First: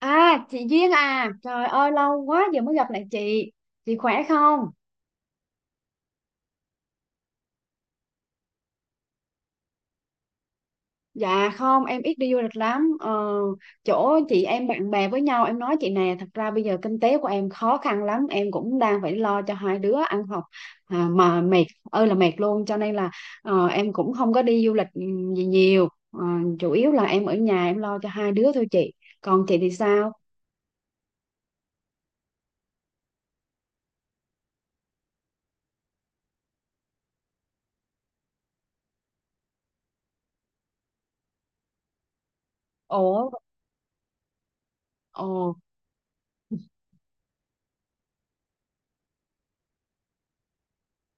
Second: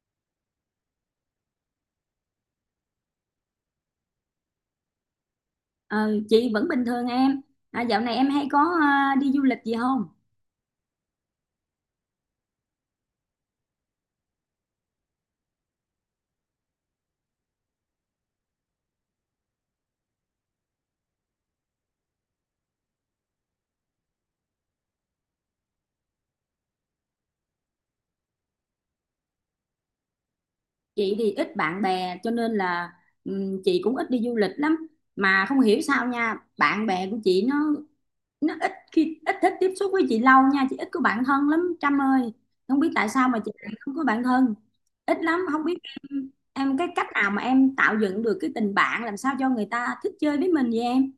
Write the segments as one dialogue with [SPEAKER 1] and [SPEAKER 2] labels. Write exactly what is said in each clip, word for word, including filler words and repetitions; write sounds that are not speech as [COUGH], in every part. [SPEAKER 1] À, chị Duyên à, trời ơi lâu quá giờ mới gặp lại chị. Chị khỏe không?
[SPEAKER 2] Ờ, chị vẫn bình thường em. À, dạo này em hay có à, đi du lịch gì không?
[SPEAKER 1] Dạ không, em ít đi du lịch lắm. Ờ, Chỗ chị em bạn bè với nhau, em nói chị nè, thật ra bây giờ kinh tế của em khó khăn lắm, em cũng đang phải lo cho hai đứa ăn học, à, mà mệt ơi là mệt luôn, cho nên là ờ, em cũng không có đi du lịch ừ, gì nhiều. Ờ, Chủ yếu là em ở nhà em lo cho hai đứa thôi chị. Còn chị thì sao?
[SPEAKER 2] Chị thì ít bạn bè cho nên là ừm, chị cũng ít đi du lịch lắm. Mà không hiểu sao nha, bạn bè của chị nó nó ít khi ít thích tiếp xúc với chị lâu nha, chị ít có bạn thân lắm Trâm ơi. Không biết tại sao
[SPEAKER 1] Ủa.
[SPEAKER 2] mà chị lại không có bạn thân. Ít
[SPEAKER 1] Ồ.
[SPEAKER 2] lắm, không biết em em cái cách nào mà em tạo dựng được cái tình bạn làm sao cho người ta thích chơi với mình vậy em?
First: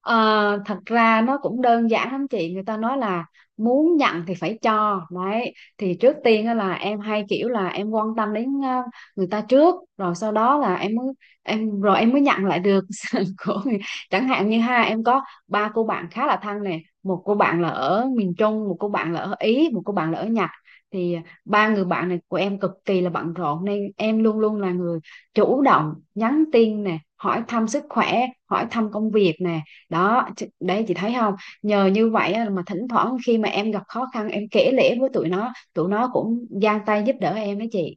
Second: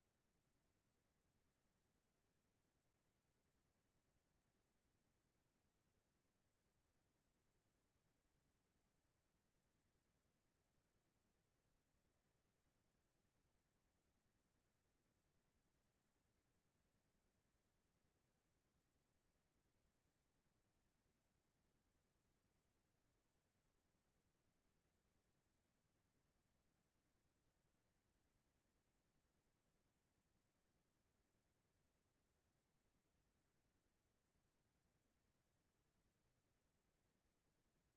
[SPEAKER 1] Ờ, Thật ra nó cũng đơn giản lắm chị, người ta nói là muốn nhận thì phải cho. Đấy thì trước tiên á là em hay kiểu là em quan tâm đến ờ, người ta trước, rồi sau đó là em mới em rồi em mới nhận lại được [LAUGHS] sự của người. Chẳng hạn như ha, em có ba cô bạn khá là thân nè, một cô bạn là ở miền Trung, một cô bạn là ở Ý, một cô bạn là ở Nhật. Thì ba người bạn này của em cực kỳ là bận rộn nên em luôn luôn là người chủ động nhắn tin nè, hỏi thăm sức khỏe, hỏi thăm công việc nè. Đó ch- đấy chị thấy không, nhờ như vậy á, mà thỉnh thoảng khi mà em gặp khó khăn em kể lể với tụi nó, tụi nó cũng giang tay giúp đỡ em đó chị.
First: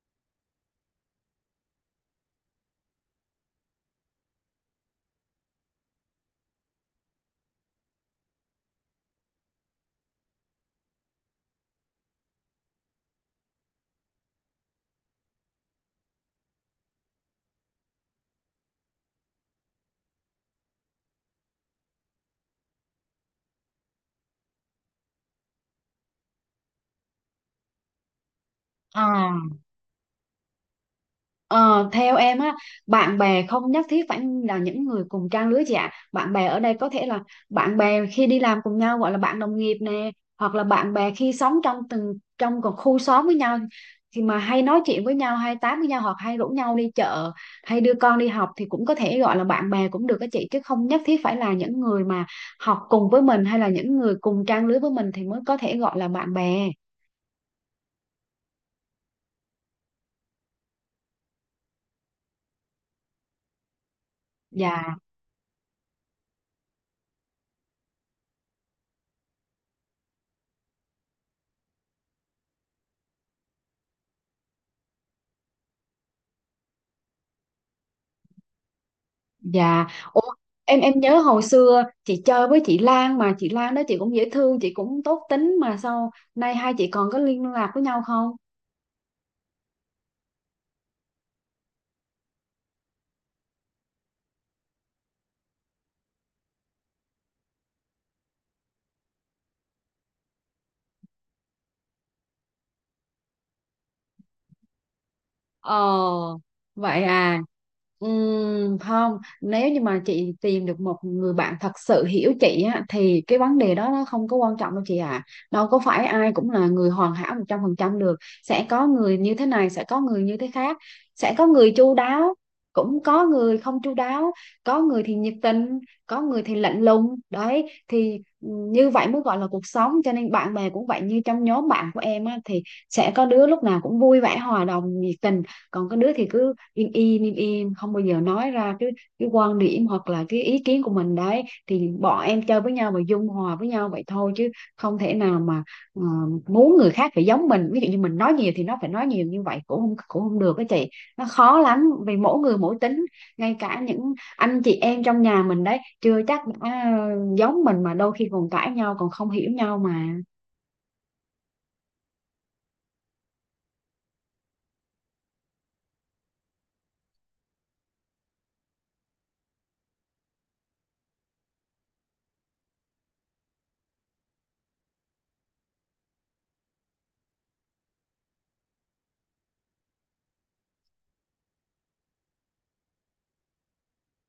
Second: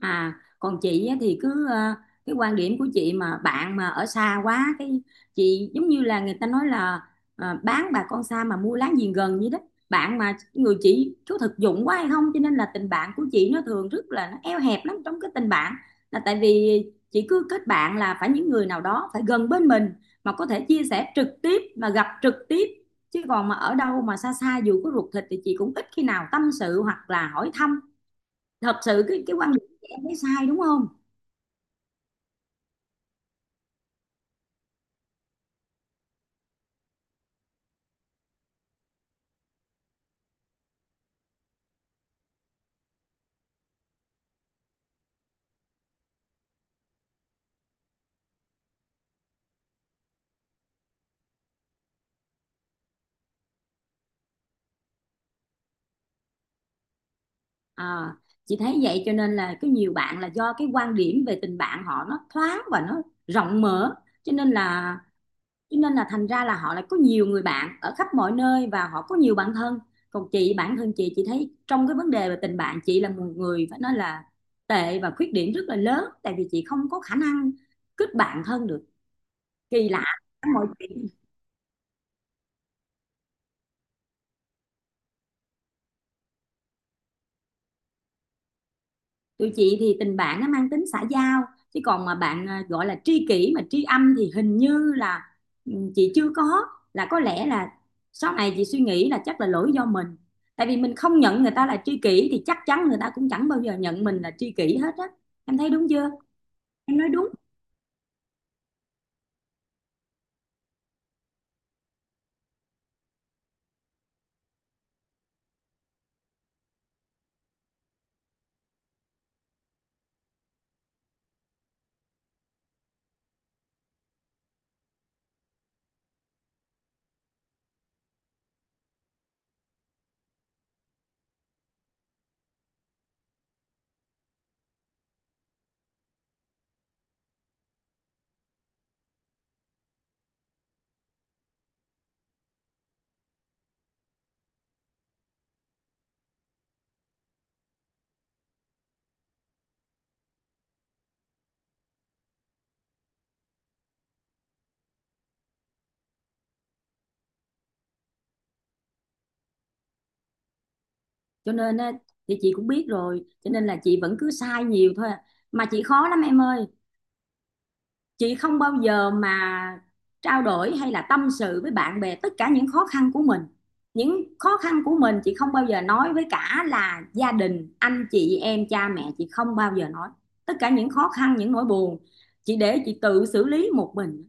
[SPEAKER 2] À, Còn chị á thì cứ ờ, cái quan điểm của chị mà bạn mà ở xa quá cái chị giống như là người ta nói là ờ, bán bà con xa mà mua láng giềng gần vậy đó. Bạn mà người chị có thực dụng quá hay không cho nên là tình bạn của chị nó thường rất là nó eo hẹp lắm trong cái tình bạn là tại vì chị cứ kết bạn là phải những người nào đó phải gần bên mình mà có thể chia sẻ trực tiếp mà gặp trực tiếp chứ còn mà ở đâu mà xa xa dù có ruột thịt thì chị cũng ít khi nào tâm sự hoặc là hỏi thăm thật
[SPEAKER 1] Ờ,
[SPEAKER 2] sự cái cái quan điểm của em thấy sai đúng không.
[SPEAKER 1] Ờ, Theo em á, bạn bè không nhất thiết phải là những người cùng trang lứa chị ạ. Bạn bè ở đây có thể là bạn bè khi đi làm cùng nhau gọi là bạn đồng nghiệp nè, hoặc là bạn bè khi sống trong từng trong một khu xóm với nhau, thì mà hay nói chuyện với nhau, hay tám với nhau, hoặc hay rủ nhau đi chợ, hay đưa con đi học, thì cũng có thể gọi là bạn bè cũng được các chị, chứ không nhất thiết phải là những người mà học cùng với mình hay là những người cùng trang lứa với mình thì mới có thể gọi là bạn bè.
[SPEAKER 2] à, chị thấy vậy cho nên là có nhiều bạn là do cái quan điểm về tình bạn họ nó thoáng và nó rộng mở cho nên là
[SPEAKER 1] Dạ.
[SPEAKER 2] cho nên là thành ra là họ lại có nhiều người bạn ở khắp mọi nơi và họ có nhiều bạn thân, còn chị bản thân chị chị thấy trong cái vấn đề về tình bạn chị là một người phải nói là tệ và khuyết điểm rất là lớn tại vì chị không có khả năng kết bạn thân được,
[SPEAKER 1] Dạ.
[SPEAKER 2] kỳ lạ
[SPEAKER 1] Ủa,
[SPEAKER 2] mọi
[SPEAKER 1] em em
[SPEAKER 2] chuyện.
[SPEAKER 1] nhớ hồi xưa chị chơi với chị Lan, mà chị Lan đó chị cũng dễ thương, chị cũng tốt tính, mà sao nay hai chị còn có liên lạc với nhau không?
[SPEAKER 2] Tụi chị thì tình bạn nó mang tính xã giao chứ còn mà bạn à, gọi là tri kỷ mà tri âm thì hình như là ừ, chị chưa có, là có lẽ là sau này chị suy nghĩ là chắc là lỗi do mình, tại vì mình không nhận người ta là tri kỷ thì chắc chắn người ta cũng chẳng bao giờ nhận mình là tri kỷ hết á, em thấy
[SPEAKER 1] Ờ,
[SPEAKER 2] đúng chưa, em
[SPEAKER 1] Vậy
[SPEAKER 2] nói đúng.
[SPEAKER 1] à. Ừm, không, nếu như mà chị tìm được một người bạn thật sự hiểu chị á, thì cái vấn đề đó nó không có quan trọng đâu chị ạ. Đâu có phải ai cũng là người hoàn hảo một trăm phần trăm được. Sẽ có người như thế này, sẽ có người như thế khác. Sẽ có người chu đáo, cũng có người không chu đáo. Có người thì nhiệt tình, có người thì lạnh lùng. Đấy, thì như vậy mới gọi là cuộc sống. Cho nên bạn bè cũng vậy, như trong nhóm bạn của em á, thì sẽ có đứa lúc nào cũng vui vẻ, hòa đồng, nhiệt tình, còn cái đứa thì cứ im im im im không bao giờ nói ra cái cái quan điểm hoặc là cái ý kiến của mình. Đấy thì bọn em chơi với nhau và dung hòa với nhau vậy thôi, chứ không thể nào mà ờ, muốn người khác phải giống mình, ví dụ như mình nói nhiều thì nó phải nói nhiều, như vậy cũng không cũng không được đó chị. Nó khó lắm vì mỗi người mỗi tính, ngay cả những anh chị em trong nhà mình đấy chưa chắc đã giống mình, mà đôi khi còn cãi nhau còn không hiểu nhau mà.
[SPEAKER 2] Cho nên à, thì chị cũng biết rồi cho nên là chị vẫn cứ sai nhiều thôi à. Mà chị khó lắm em ơi, chị không bao giờ mà trao đổi hay là tâm sự với bạn bè tất cả những khó khăn của mình, những khó khăn của mình chị không bao giờ nói với cả là gia đình anh chị em cha mẹ, chị không bao giờ nói tất cả những khó khăn những nỗi buồn, chị để chị tự xử lý một mình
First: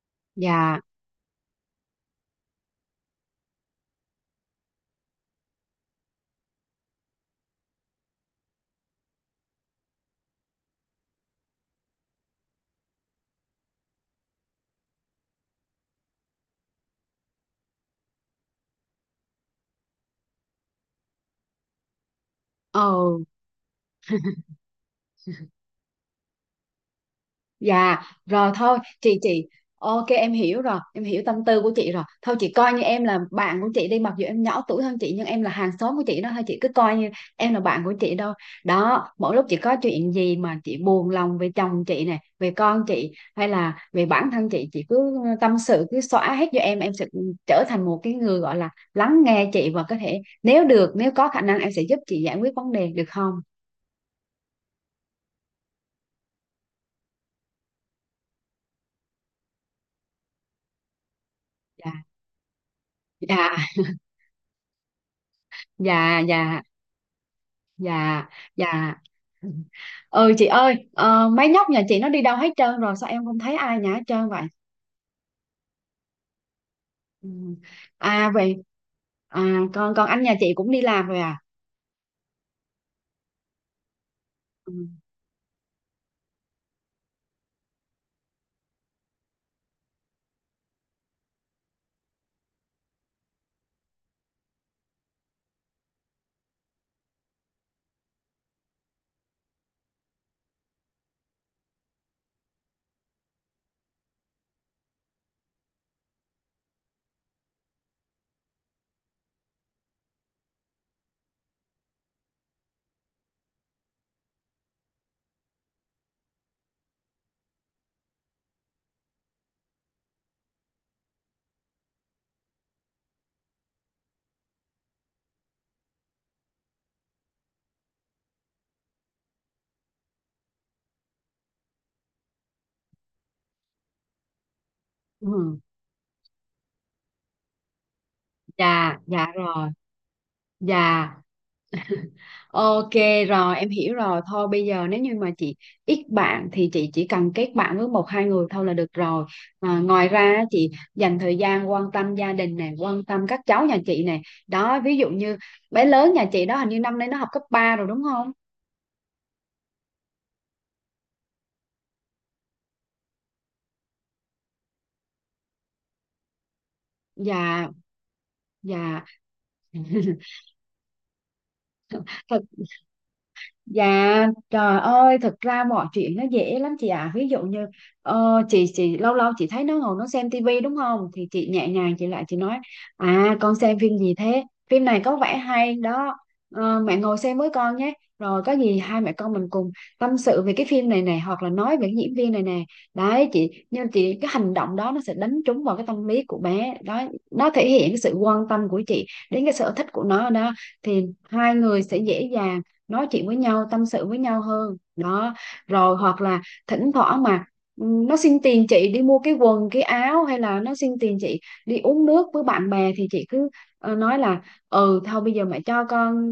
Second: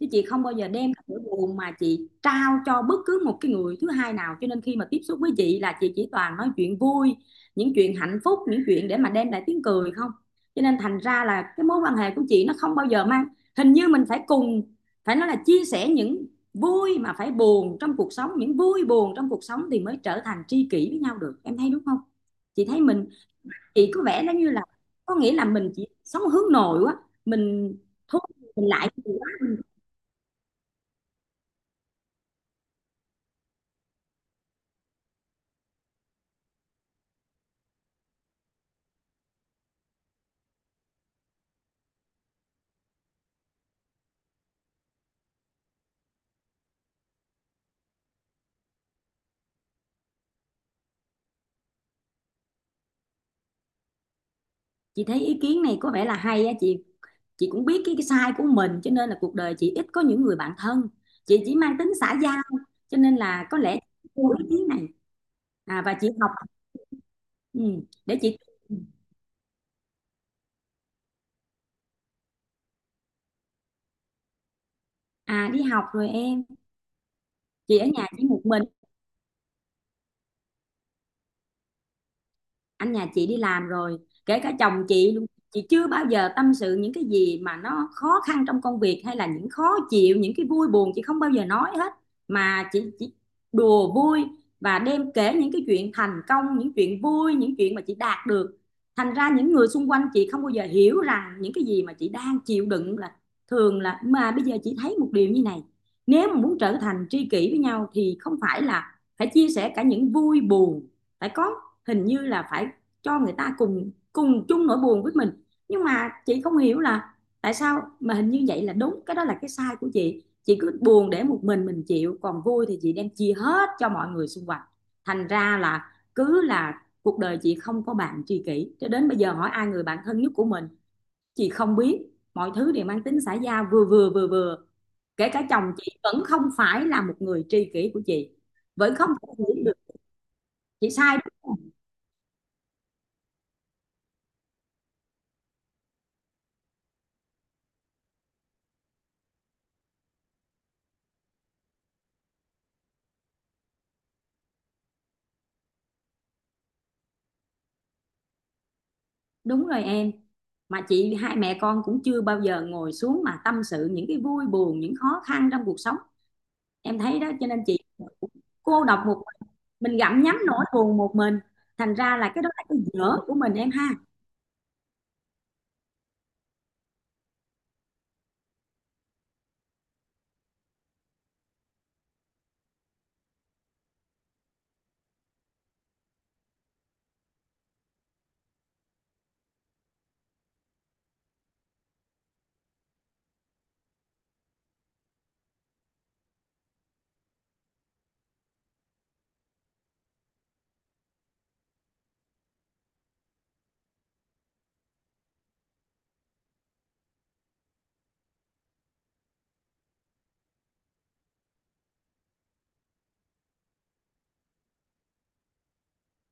[SPEAKER 2] chứ chị không bao giờ
[SPEAKER 1] Dạ.
[SPEAKER 2] đem cái nỗi buồn mà chị trao cho bất cứ một cái người thứ hai nào, cho nên khi mà tiếp xúc với chị là chị chỉ toàn nói chuyện vui, những chuyện hạnh phúc, những chuyện để mà đem lại tiếng cười không. Cho nên thành ra là cái mối quan hệ của chị nó không bao giờ mang, hình như mình phải cùng phải nói là chia sẻ những vui mà phải buồn trong cuộc sống, những vui buồn trong cuộc sống thì mới trở thành tri kỷ với nhau được, em thấy đúng không. Chị thấy
[SPEAKER 1] Ờ.
[SPEAKER 2] mình, chị có vẻ nó như là có nghĩa là mình chỉ sống hướng nội quá, mình
[SPEAKER 1] Dạ,
[SPEAKER 2] thôi,
[SPEAKER 1] rồi
[SPEAKER 2] mình
[SPEAKER 1] thôi,
[SPEAKER 2] lại nhiều
[SPEAKER 1] chị
[SPEAKER 2] quá.
[SPEAKER 1] chị ok em hiểu rồi, em hiểu tâm tư của chị rồi. Thôi chị coi như em là bạn của chị đi, mặc dù em nhỏ tuổi hơn chị nhưng em là hàng xóm của chị đó, thôi chị cứ coi như em là bạn của chị đâu. Đó, mỗi lúc chị có chuyện gì mà chị buồn lòng về chồng chị này, về con chị hay là về bản thân chị, chị cứ tâm sự cứ xóa hết cho em, em sẽ trở thành một cái người gọi là lắng nghe chị, và có thể nếu được, nếu có khả năng em sẽ giúp chị giải quyết vấn đề được không?
[SPEAKER 2] Chị thấy ý kiến này có vẻ là hay á chị chị cũng biết cái, cái sai của mình cho nên là cuộc đời chị ít có những người bạn thân, chị chỉ mang
[SPEAKER 1] Dạ.
[SPEAKER 2] tính xã giao, cho nên là
[SPEAKER 1] Dạ.
[SPEAKER 2] có lẽ chị yêu ý kiến này. À, và chị
[SPEAKER 1] Dạ.
[SPEAKER 2] học,
[SPEAKER 1] Dạ.
[SPEAKER 2] ừ, để
[SPEAKER 1] Dạ,
[SPEAKER 2] chị.
[SPEAKER 1] dạ. Ừ chị ơi, ờ, mấy nhóc nhà chị nó đi đâu hết trơn rồi, sao em không thấy ai nhà hết trơn vậy?
[SPEAKER 2] À đi học rồi em,
[SPEAKER 1] Ừ.
[SPEAKER 2] chị ở nhà chỉ
[SPEAKER 1] À
[SPEAKER 2] một
[SPEAKER 1] vậy.
[SPEAKER 2] mình.
[SPEAKER 1] À còn còn anh nhà chị cũng đi làm rồi à?
[SPEAKER 2] Anh nhà chị đi làm rồi, kể cả chồng
[SPEAKER 1] Ừ.
[SPEAKER 2] chị luôn. Chị chưa bao giờ tâm sự những cái gì mà nó khó khăn trong công việc hay là những khó chịu, những cái vui buồn chị không bao giờ nói hết, mà chị chỉ đùa vui và đem kể những cái chuyện thành công, những chuyện vui, những chuyện mà chị đạt được. Thành ra những người xung quanh chị không bao giờ hiểu rằng những cái gì mà chị đang chịu đựng là thường là. Mà bây giờ chị thấy một điều như này, nếu mà muốn trở thành tri kỷ với nhau thì không phải là phải chia sẻ cả những vui buồn, phải có, hình như là phải cho người ta cùng cùng chung nỗi buồn với mình. Nhưng mà chị không hiểu là tại sao mà hình như vậy là đúng, cái đó là cái sai của chị chị cứ buồn để một mình mình chịu, còn vui thì chị đem chia hết cho mọi người xung quanh. Thành ra là cứ là cuộc đời chị không có bạn tri kỷ, cho đến bây giờ hỏi ai người bạn thân nhất của mình chị không biết, mọi thứ đều mang tính xã giao, vừa vừa vừa vừa kể cả
[SPEAKER 1] Ừ.
[SPEAKER 2] chồng chị vẫn không phải là một người tri kỷ của chị, vẫn
[SPEAKER 1] Dạ,
[SPEAKER 2] không
[SPEAKER 1] dạ
[SPEAKER 2] thể hiểu
[SPEAKER 1] rồi.
[SPEAKER 2] được. Chị
[SPEAKER 1] Dạ.
[SPEAKER 2] sai đúng không?
[SPEAKER 1] Ok rồi em hiểu rồi. Thôi bây giờ nếu như mà chị ít bạn thì chị chỉ cần kết bạn với một hai người thôi là được rồi. À, ngoài ra á, chị dành thời gian quan tâm gia đình này, quan tâm các cháu nhà chị này. Đó, ví dụ như bé lớn nhà chị đó hình như năm nay nó học cấp ba rồi đúng không?
[SPEAKER 2] Đúng rồi em. Mà chị hai mẹ con cũng chưa bao giờ ngồi xuống mà tâm sự những cái vui buồn, những khó khăn trong cuộc sống. Em thấy đó cho
[SPEAKER 1] Dạ.
[SPEAKER 2] nên chị cũng cô độc
[SPEAKER 1] Dạ.
[SPEAKER 2] một mình,
[SPEAKER 1] [LAUGHS]
[SPEAKER 2] mình gặm nhấm nỗi buồn một mình. Thành ra là
[SPEAKER 1] Thật.
[SPEAKER 2] cái đó là cái dở của mình em ha.
[SPEAKER 1] Dạ, trời ơi, thực ra mọi chuyện nó dễ lắm chị ạ. Ví dụ như ờ, chị chị lâu lâu chị thấy nó ngồi nó xem tivi đúng không? Thì chị nhẹ nhàng chị lại chị nói: à con xem phim gì thế? Phim này có vẻ hay đó. Ờ, mẹ ngồi xem với con nhé. Rồi có gì hai mẹ con mình cùng tâm sự về cái phim này này hoặc là nói về cái diễn viên này nè. Đấy chị, nhưng chị cái hành động đó nó sẽ đánh trúng vào cái tâm lý của bé. Đó, nó thể hiện cái sự quan tâm của chị đến cái sở thích của nó đó, thì hai người sẽ dễ dàng nói chuyện với nhau tâm sự với nhau hơn đó. Rồi hoặc là thỉnh thoảng mà ừ, nó xin tiền chị đi mua cái quần cái áo hay là nó xin tiền chị đi uống nước với bạn bè, thì chị cứ ờ, nói là: ừ thôi bây giờ mẹ cho con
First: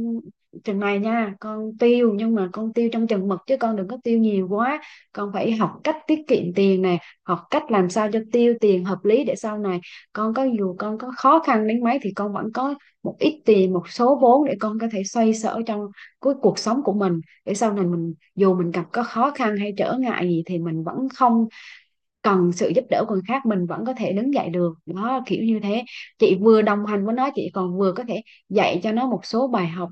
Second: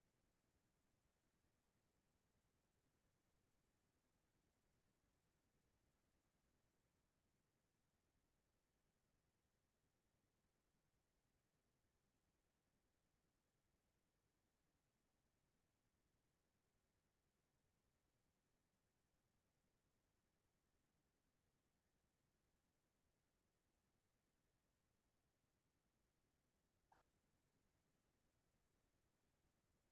[SPEAKER 1] chừng này nha con, tiêu nhưng mà con tiêu trong chừng mực chứ con đừng có tiêu nhiều quá, con phải học cách tiết kiệm tiền nè, học cách làm sao cho tiêu tiền hợp lý để sau này con có dù con có khó khăn đến mấy thì con vẫn có một ít tiền một số vốn để con có thể xoay sở trong của cuộc sống của mình, để sau này mình dù mình gặp có khó khăn hay trở ngại gì thì mình vẫn không cần sự giúp đỡ của người khác, mình vẫn có thể đứng dậy được đó kiểu như thế. Chị vừa đồng hành với nó chị còn vừa có thể dạy cho nó một số bài học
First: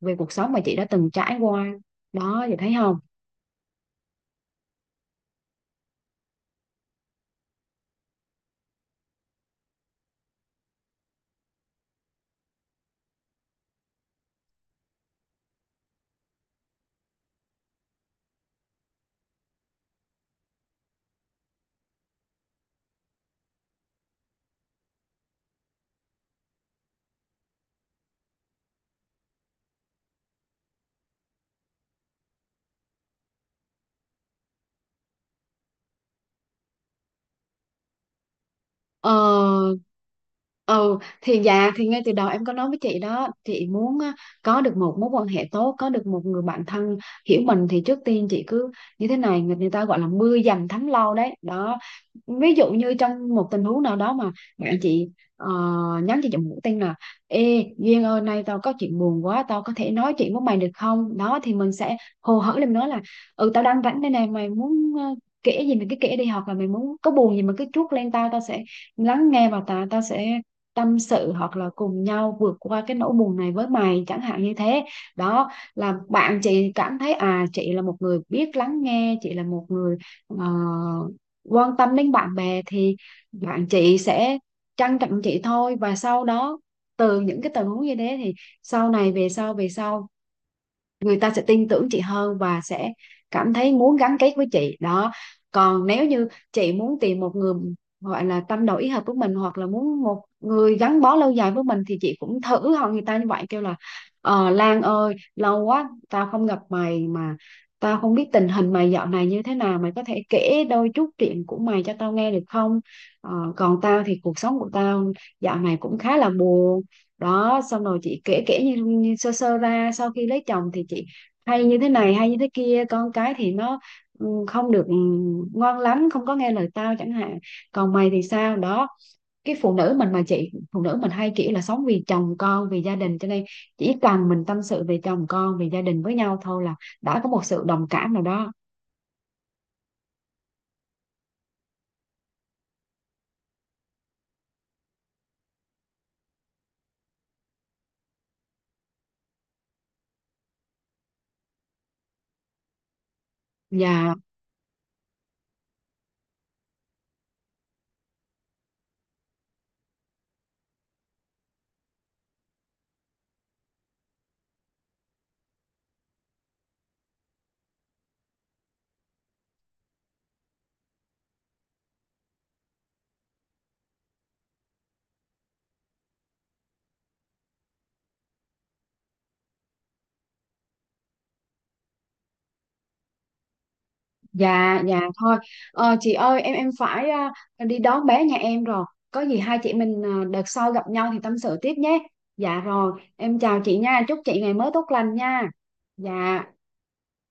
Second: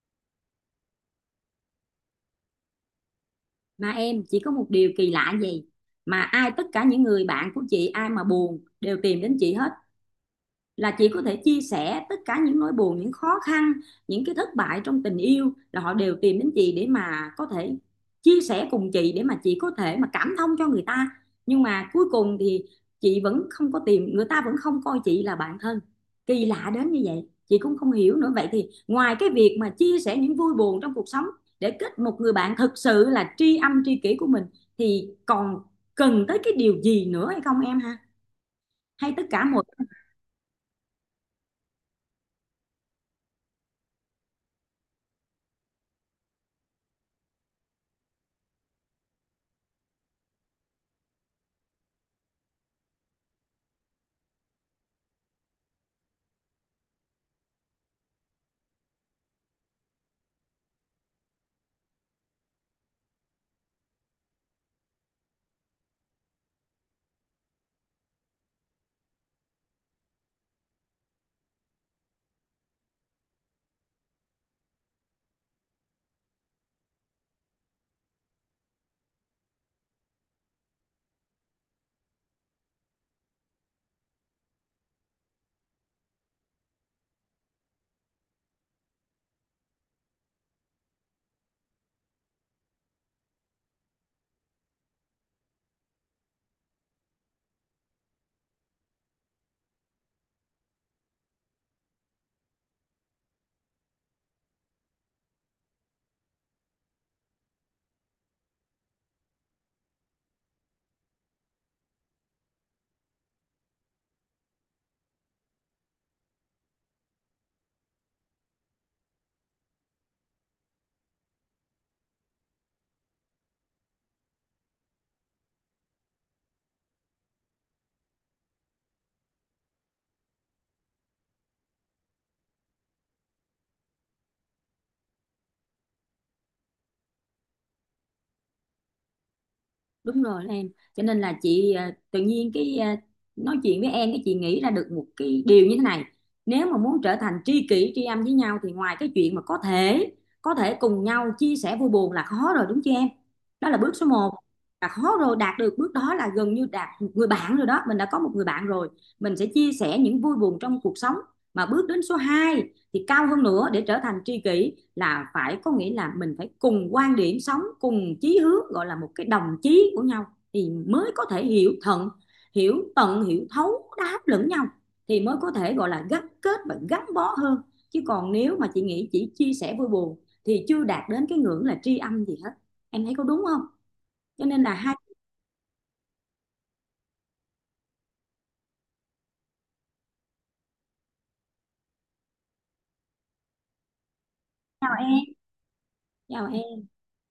[SPEAKER 1] về cuộc sống mà chị đã từng trải qua, đó chị thấy không?
[SPEAKER 2] Mà em chỉ có một điều kỳ lạ gì mà ai tất cả những người bạn của chị ai mà buồn đều tìm đến chị hết, là chị có thể chia sẻ tất cả những nỗi buồn, những khó khăn, những cái thất bại trong tình yêu, là họ đều tìm đến chị để mà có thể chia sẻ cùng chị để mà chị có thể mà cảm thông cho người ta. Nhưng mà cuối cùng thì chị vẫn không có tìm, người ta vẫn không coi chị là bạn thân, kỳ lạ đến như vậy chị cũng không hiểu nữa. Vậy thì ngoài cái việc mà chia sẻ những vui buồn trong cuộc sống để kết một người bạn thực sự là tri âm tri kỷ của mình thì còn cần tới cái điều gì nữa hay không em ha,
[SPEAKER 1] Ờ,
[SPEAKER 2] hay tất cả mọi.
[SPEAKER 1] ừ thì dạ thì ngay từ đầu em có nói với chị đó, chị muốn á, có được một mối quan hệ tốt, có được một người bạn thân hiểu mình, thì trước tiên chị cứ như thế này, người người ta gọi là mưa dầm thấm lâu đấy đó. Ví dụ như trong một tình huống nào đó mà bạn chị ờ, nhắn cho chị một tin là: ê Duyên ơi nay tao có chuyện buồn quá tao có thể nói chuyện với mày được không? Đó thì mình sẽ hồ hởi lên nói là: ừ tao đang rảnh đây này, mày muốn ờ, kể gì mình cứ kể đi, hoặc là mày muốn có buồn gì mà cứ trút lên tao, tao sẽ lắng nghe và ta ta sẽ tâm sự hoặc là cùng nhau vượt qua cái nỗi buồn này với mày, chẳng hạn như thế. Đó là bạn chị cảm thấy à chị là một người biết lắng nghe, chị là một người ờ, quan tâm đến bạn bè, thì bạn chị sẽ trân trọng chị thôi, và sau đó từ những cái tình huống như thế thì sau này về sau về sau người ta sẽ tin tưởng chị hơn và sẽ cảm thấy muốn gắn kết với chị đó. Còn nếu như chị muốn tìm một người gọi là tâm đầu ý hợp với mình hoặc là muốn một người gắn bó lâu dài với mình thì chị cũng thử hỏi người ta như vậy, kêu là ờ, Lan ơi lâu quá tao không gặp mày, mà tao không biết tình hình mày dạo này như thế nào, mày có thể kể đôi chút chuyện của mày cho tao nghe được không? Ờ, Còn tao thì cuộc sống của tao dạo này cũng khá là buồn đó. Xong rồi chị kể, kể như, như sơ sơ ra sau khi lấy chồng thì chị hay như thế này hay như thế kia, con cái thì nó ừ, không được ừ, ngoan lắm không có nghe lời tao chẳng hạn, còn mày thì sao đó. Cái phụ nữ mình mà chị, phụ nữ mình hay kiểu là sống vì chồng con vì gia đình cho nên chỉ cần mình tâm sự về chồng con về gia đình với nhau thôi là đã có một sự đồng cảm nào đó.
[SPEAKER 2] Đúng rồi đó em, cho nên là chị à, tự nhiên cái à, nói chuyện với em cái chị nghĩ ra được một cái điều như thế này, nếu mà muốn trở thành tri kỷ tri âm với nhau thì ngoài cái chuyện mà có thể có thể cùng nhau chia sẻ vui buồn là khó rồi đúng chưa em, đó là bước số
[SPEAKER 1] Và.
[SPEAKER 2] một, là khó rồi, đạt được bước đó là gần như đạt một người bạn rồi đó, mình đã có một người bạn rồi, mình sẽ chia sẻ những vui buồn trong cuộc sống. Mà bước đến số hai thì cao hơn nữa để trở thành tri kỷ là phải, có nghĩa là mình phải cùng quan điểm sống, cùng chí hướng, gọi là một cái đồng chí của nhau, thì mới có thể hiểu thận, hiểu tận, hiểu thấu đáp lẫn nhau, thì mới có thể gọi là gắn kết và gắn bó hơn. Chứ còn nếu mà chị nghĩ chỉ chia sẻ vui buồn thì chưa đạt đến cái ngưỡng là tri âm gì hết, em thấy có đúng không, cho nên là
[SPEAKER 1] Dạ,
[SPEAKER 2] hai.
[SPEAKER 1] dạ thôi. Ờ, chị ơi, em em phải, à, đi đón bé nhà em rồi. Có gì hai chị mình à, đợt sau gặp nhau thì tâm sự tiếp nhé. Dạ rồi, em chào chị nha. Chúc chị ngày mới tốt
[SPEAKER 2] Chào
[SPEAKER 1] lành
[SPEAKER 2] em,
[SPEAKER 1] nha.
[SPEAKER 2] chào
[SPEAKER 1] Dạ.
[SPEAKER 2] em.